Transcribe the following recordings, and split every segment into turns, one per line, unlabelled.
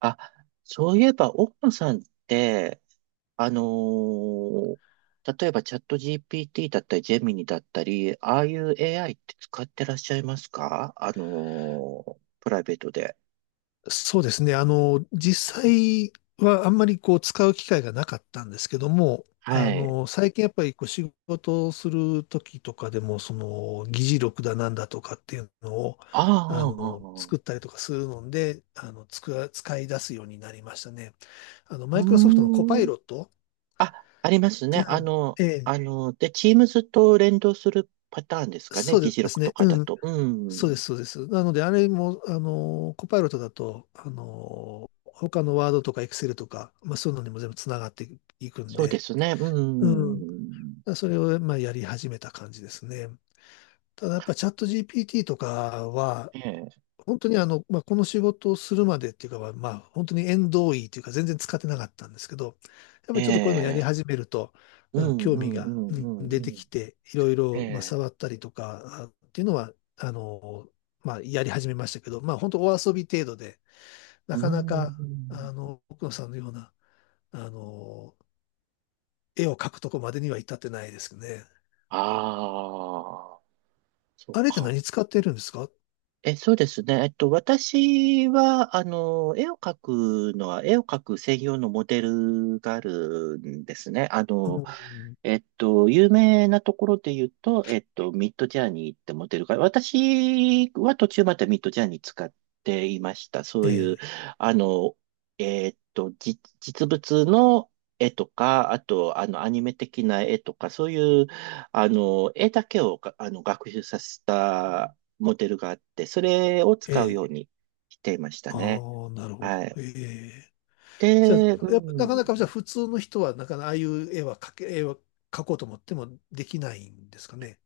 あ、そういえば、奥野さんって、あのー例えばチャット GPT だったり、ジェミニだったり、ああいう AI って使ってらっしゃいますか、プライベートで？
そうですね。実際はあんまりこう使う機会がなかったんですけども、
はい。
最近やっぱりこう仕事をする時とかでも、その議事録だなんだとかっていうのを、
ああ、ああ、あ
作っ
あ、
たりとかするので、使い出すようになりましたね。
う
マイクロソフトのコ
ー
パイ
ん。
ロット。
ありますね。
うん。ええ、
で、Teams と連動するパターンですかね。
そ
議
う
事
です
録と
ね。
かだ
うん。
と。う
そうで
ん。
す、そうです。なので、あれも、コパイロットだと、他のワードとかエクセルとか、まあ、そういうのにも全部つながっていくん
そうで
で、
すね。う
うん。
ん。
それを、まあ、やり始めた感じですね。ただ、やっぱチャット GPT とかは、
ええ、
本当にあの、まあ、この仕事をするまでっていうかは、まあ、本当に縁遠いというか全然使ってなかったんですけど、やっぱ
え
りちょっとこういうのやり
え、
始めると、
う
うん、
ん、
興
う
味
ん、う
が
ん、
う
う
ん出
ん。
て
うん、
きて、いろい
え
ろ、まあ、
え、
触ったりとかあっていうのは、まあ、やり始めましたけど、まあ、本当お遊び程度で、
う
な
ー
かなか、
ん。
奥野さんのような、あの、絵を描くとこまでには至ってないですね。
ああ、そっ
あれって
か。
何使ってるんですか？
そうですね。私は、絵を描く専用のモデルがあるんですね。
うん、
有名なところで言うと、ミッドジャーニーってモデルが、私は途中までミッドジャーニー使っていました。そういう、
え
あの、実物の絵とか、あと、アニメ的な絵とか、そういう、絵だけを学習させたモデルがあって、それを
え、え
使うよ
え、
うにしていましたね。
ああ、なるほ
は
ど。
い。
ええ、じゃ
で、う
あ、やっぱなかなかじゃあ
ん。
普通の人はなかなかああいう絵は描け、絵は描こうと思ってもできないんですかね。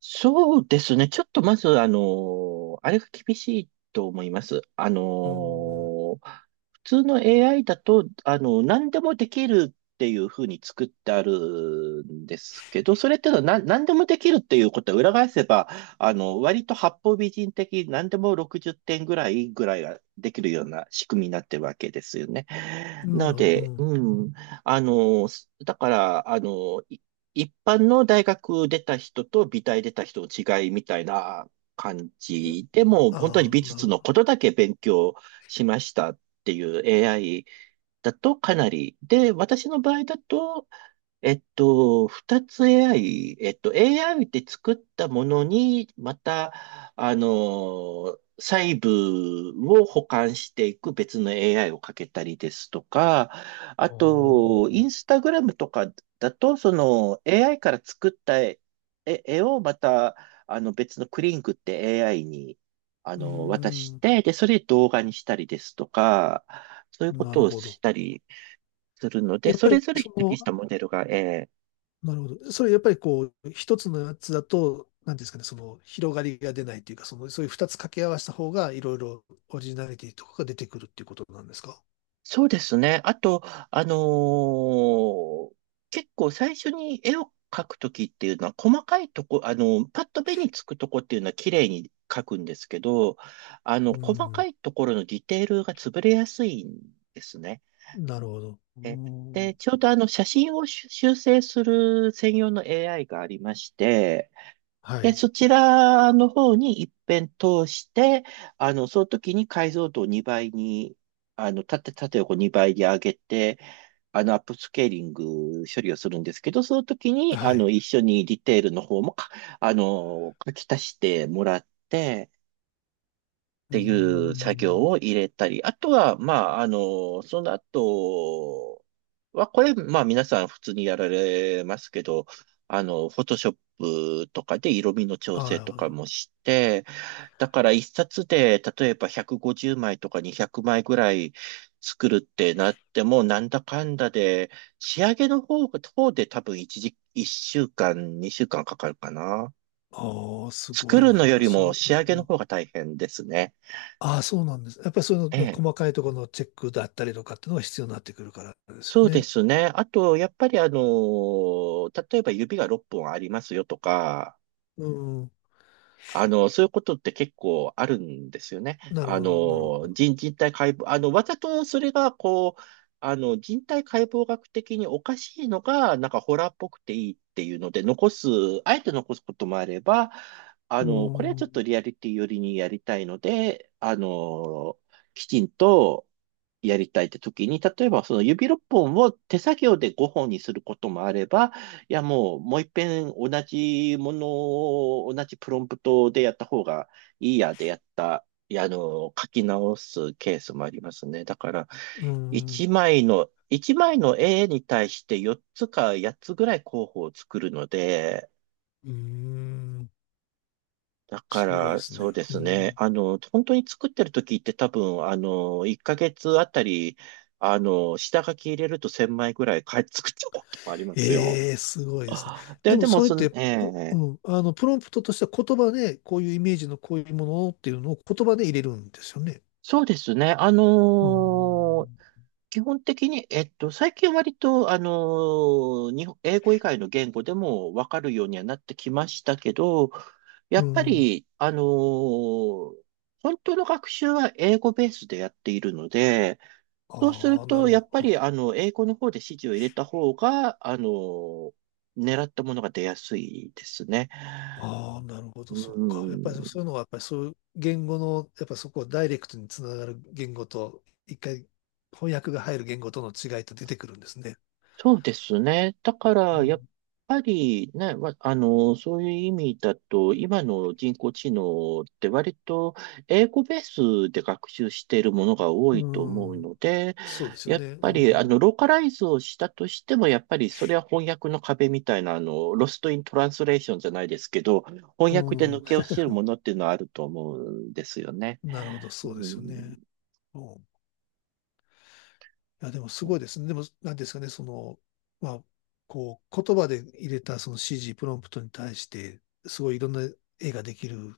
そうですね。ちょっとまず、あれが厳しいと思います。
うん、
普通の AI だと、何でもできるっていうふうに作ってあるんですけど、それっていうのは何でもできるっていうことは裏返せば、割と八方美人的、何でも60点ぐらいができるような仕組みになってるわけですよね。な
なる
の
ほど。う
で、
ん。
うん、あの、だから、一般の大学出た人と美大出た人の違いみたいな感じでも本当に
あ
美
あ、な
術
る
の
ほ
ことだけ勉強しましたっていう AI だとかなり。で、私の場合だと二つ AI、AI って作ったものに、また、細部を補完していく別の AI をかけたりですとか、あ
ど。
と、
あ
インス
あ、
タグラムとかだと、その AI から作った絵をまた、別のクリンクって AI に、
う
渡し
ん、
て、で、それ動画にしたりですとか、そういうこ
な
と
る
を
ほ
し
ど。
たりするので、
やっ
そ
ぱ
れ
り
ぞれに
そ
適し
の、
たモデルが、
なるほど。それやっぱりこう、一つのやつだと、なんていうんですかね、その広がりが出ないというか、その、そういう二つ掛け合わせた方が、いろいろオリジナリティとかが出てくるっていうことなんですか。
そうですね。あと、あのー結構最初に絵を描くときっていうのは、細かいとこ、パッと目につくとこっていうのは綺麗に描くんですけど、
う
細か
ん、
いところのディテールが潰れやすいんですね。
なるほど。う
えで、
ん、
ちょうど写真を修正する専用の AI がありまして、
は
で、
い。
そちらの方に一遍通して、その時に解像度を2倍に、縦横2倍に上げて、アップスケーリング処理をするんですけど、その時に、
はい。
一緒にディテールの方も書き足してもらって、っ
う
ていう作業
ん、
を入れたり、あとは、まあ、その後は、これ、まあ皆さん普通にやられますけど、フォトショップとかで色味の調
あ
整とか
あ、
もして、だから一冊で、例えば150枚とか200枚ぐらい作るってなっても、なんだかんだで、仕上げの方で多分一週間、二週間かかるかな。
ああすご
作
いな。
るの
やっ
よ
ぱり
り
そ
も
の、
仕上げ
う
の
ん、
方が大変ですね。
ああ、そうなんです。やっぱりそうい
え
うの
え。
細かいところのチェックだったりとかっていうのが必要になってくるからですよ
そうで
ね。
すね。あと、やっぱり例えば指が6本ありますよとか、
うん。
そういうことって結構あるんですよね。
なるほど、なるほ
人体解剖、わざとそれが、こう、人体解剖学的におかしいのが、なんかホラーっぽくていいっていうので、あえて残すこともあれば、
ど。
これは
う
ちょっ
ん。
とリアリティ寄りにやりたいので、きちんとやりたいって時に、例えばその指6本を手作業で5本にすることもあれば、いや、もう、もう一遍同じものを、同じプロンプトでやった方がいいやでやった、いや、書き直すケースもありますね。だから、
うん。
一枚の絵に対して4つか8つぐらい候補を作るので、
うん。
だか
すごいで
ら、
す
そ
ね。
うで
う
すね。
ん。
本当に作ってる時って多分、1ヶ月あたり、下書き入れると1000枚ぐらいか作っちゃうこともありますよ。
ええ、すごいですね。
で、
でも
でも、
それっ
その、
て、
え
う
え。
うん。プロンプトとしては言葉で、こういうイメージのこういうものっていうのを言葉で入れるんですよね。
そうですね。
うん。
基本的に、最近割と、日本英語以外の言語でもわかるようにはなってきましたけど、や
う
っぱ
ん。
り、本当の学習は英語ベースでやっているので、そうする
ああ、な
と、や
る
っぱ
ほ
り、
ど。
英語の方で指示を入れた方が、狙ったものが出やすいですね。
ああ、なるほど、
う
そっか。やっぱりそ
ん。
ういうのは、やっぱりそういう言語の、やっぱそこをダイレクトにつながる言語と、一回翻訳が入る言語との違いって出てくるんですね。
そうですね。だから、やっぱりね、ま、そういう意味だと、今の人工知能って割と英語ベースで学習しているものが多
う
いと思う
ん、うん、
ので、
そうですよ
やっ
ね。
ぱ
う
り、ローカライズをしたとしても、やっぱりそれは翻訳の壁みたいな、ロストイントランスレーションじゃないですけど、翻訳で
ん、う
抜
ん、
け落ちるものっていうのはあると思うんですよね。
なるほど、
う
そうですよ
ん、
ね。うん、いや、でもすごいですね。でも、なんですかね、その、まあ、こう、言葉で入れたその指示、プロンプトに対して、すごいいろんな絵ができる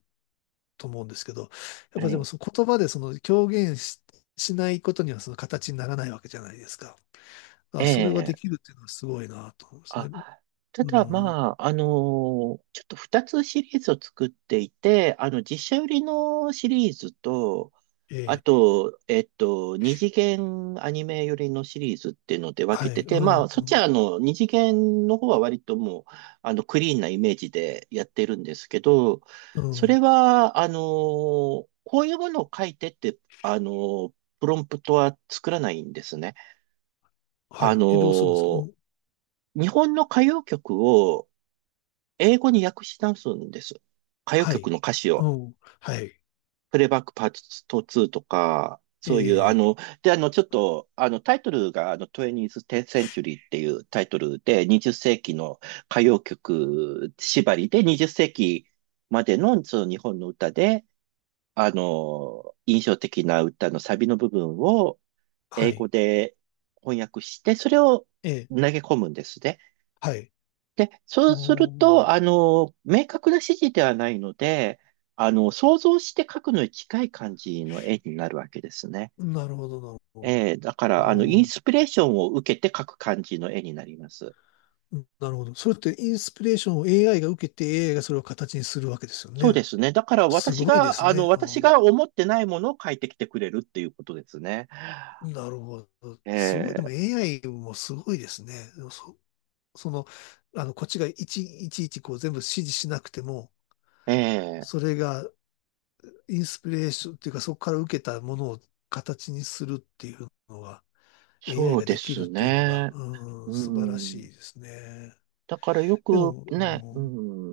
と思うんですけど、やっ
え
ぱでも
え、
その言葉でその表現し、しないことにはその形にならないわけじゃないですか。あ、それが
え
でき
え、
るっていうのはすごいなと思うんです
あ、
ね。
た
う
だ
ん、
まあ、ちょっと2つシリーズを作っていて、実写売りのシリーズと、
え
あ
え、
と、二次元アニメ寄りのシリーズっていうので分け
は
て
い、
て、
う
まあ、そっち
ん、
は二次元の方は割ともう、クリーンなイメージでやってるんですけど、
う
そ
ん、
れは、こういうものを書いてって、プロンプトは作らないんですね。
は
あ
い。
の
え、どうするんですか？う
ー
ん、
日本の歌謡曲を、英語に訳し直すんです。歌謡
は
曲
い、
の歌詞
う
を。
ん、はい、
プレイバックパート2とか、
え
そういう、あ
え、
の、で、あの、ちょっと、あの、タイトルが、20th Century っていうタイトルで、20世紀の歌謡曲縛りで、20世紀までの、その日本の歌で、印象的な歌のサビの部分を
は
英
い、
語で翻訳して、それを
ええ、
投げ込むんですね。
はい。
で、そうす
お
る
ー、
と、明確な指示ではないので、想像して描くのに近い感じの絵になるわけですね。
なるほど、なるほど。
だから、イン
おー、
スピレーションを受けて描く感じの絵になります。
うん、なるほど。それってインスピレーションを AI が受けて AI がそれを形にするわけですよ
そう
ね。
ですね。だから
す
私
ごいで
が、
すね。
私
あ、
が思ってないものを描いてきてくれるっていうことですね。
なるほど。すごい。でも
え
AI もすごいですね。でもそ、その、こっちがいちいちこう全部指示しなくても、
ーえ
そ
ー
れがインスピレーションっていうか、そこから受けたものを形にするっていうのが、AI
そう
が
で
でき
す
るっていうのが、
ね。
うん、
う
素晴らしい
ん。
ですね。
だからよ
で
く
も、
ね、う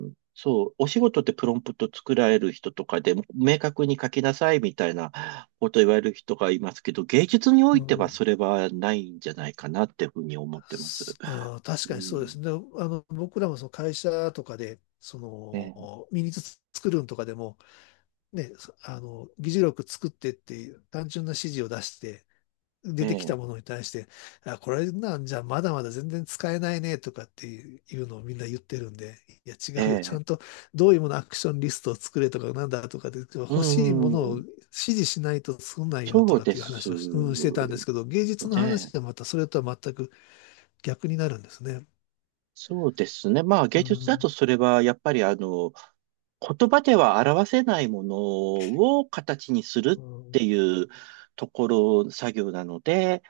ん、そう、お仕事ってプロンプト作られる人とかで、明確に書きなさいみたいなこと言われる人がいますけど、芸術にお
うん、
いて
う
は
ん、
それはないんじゃないかなっていうふうに思ってます。
すあー、確
う
かにそうで
ん、
すね。で、僕らもその会社とかで、そ
ええ、
の、ミニツ作るんとかでも、ね、議事録作ってっていう単純な指示を出して、
え
出てきた
え、
ものに対して、あ、これなんじゃまだまだ全然使えないねとかっていうのをみんな言ってるんで、いや
え
違うよ、ちゃ
え、
んとどういうものアクションリストを作れとかなんだとかで、
う
欲しいものを
ん、
指示しないと作んないよと
そう
かっ
で
ていう
す
話をし、うん、してたんですけど、芸術の
ね。
話はまたそれとは全く逆になるんですね。
そうですね。まあ芸
う
術だと
ん、
それはやっぱり言葉では表せないものを形にす
う
るって
ん、
いうところ、作業なので、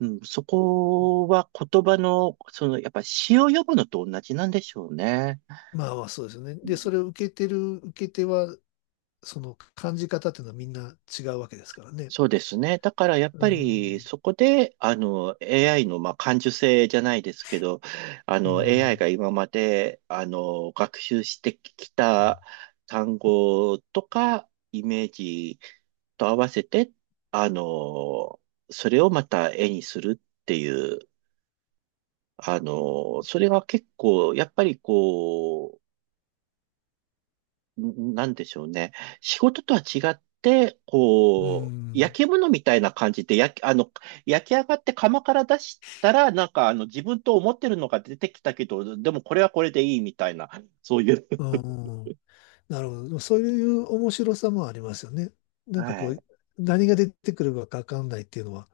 うん、そこは言葉の、その、やっぱ詩を読むのと同じなんでしょうね。
まあまあそうですね。で、それを受けてる受け手はその感じ方っていうのはみんな違うわけですからね。
そうですね。だからやっ
う
ぱり
ん、
そこで、AI の、まあ、感受性じゃないですけど、
う
AI
ん、
が今まで、学習してきた単語とか、イメージと合わせて、あの、それをまた絵にするっていう、それは結構、やっぱりこう、なんでしょうね。仕事とは違って、
う
こう、
ん、
焼き物みたいな感じで、焼き上がって窯から出したら、なんか、自分と思ってるのが出てきたけど、でもこれはこれでいいみたいな、そういう。
うん。なるほど。そういう面白さもありますよね。なんか
は
こ
い。
う、何が出てくるかわかんないっていうのは、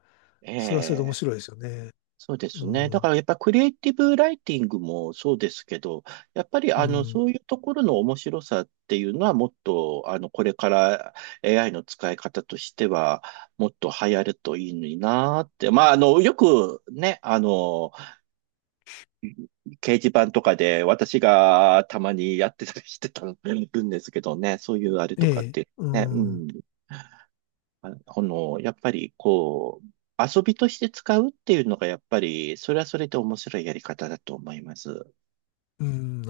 それはそれで
え
面
え
白いですよね。
そうで
う
すね。だか
ん、
らやっぱクリエイティブライティングもそうですけど、やっぱり
うん、
そういうところの面白さっていうのはもっとこれから AI の使い方としてはもっと流行るといいのになーって。まあよくね、掲示板とかで私がたまにやってたりしてたんですけどね、そういうあれ
え
とかっ
え、
て
う
ね、うん。
ん、
やっぱりこう、遊びとして使うっていうのがやっぱり、それはそれで面白いやり方だと思います。
うん。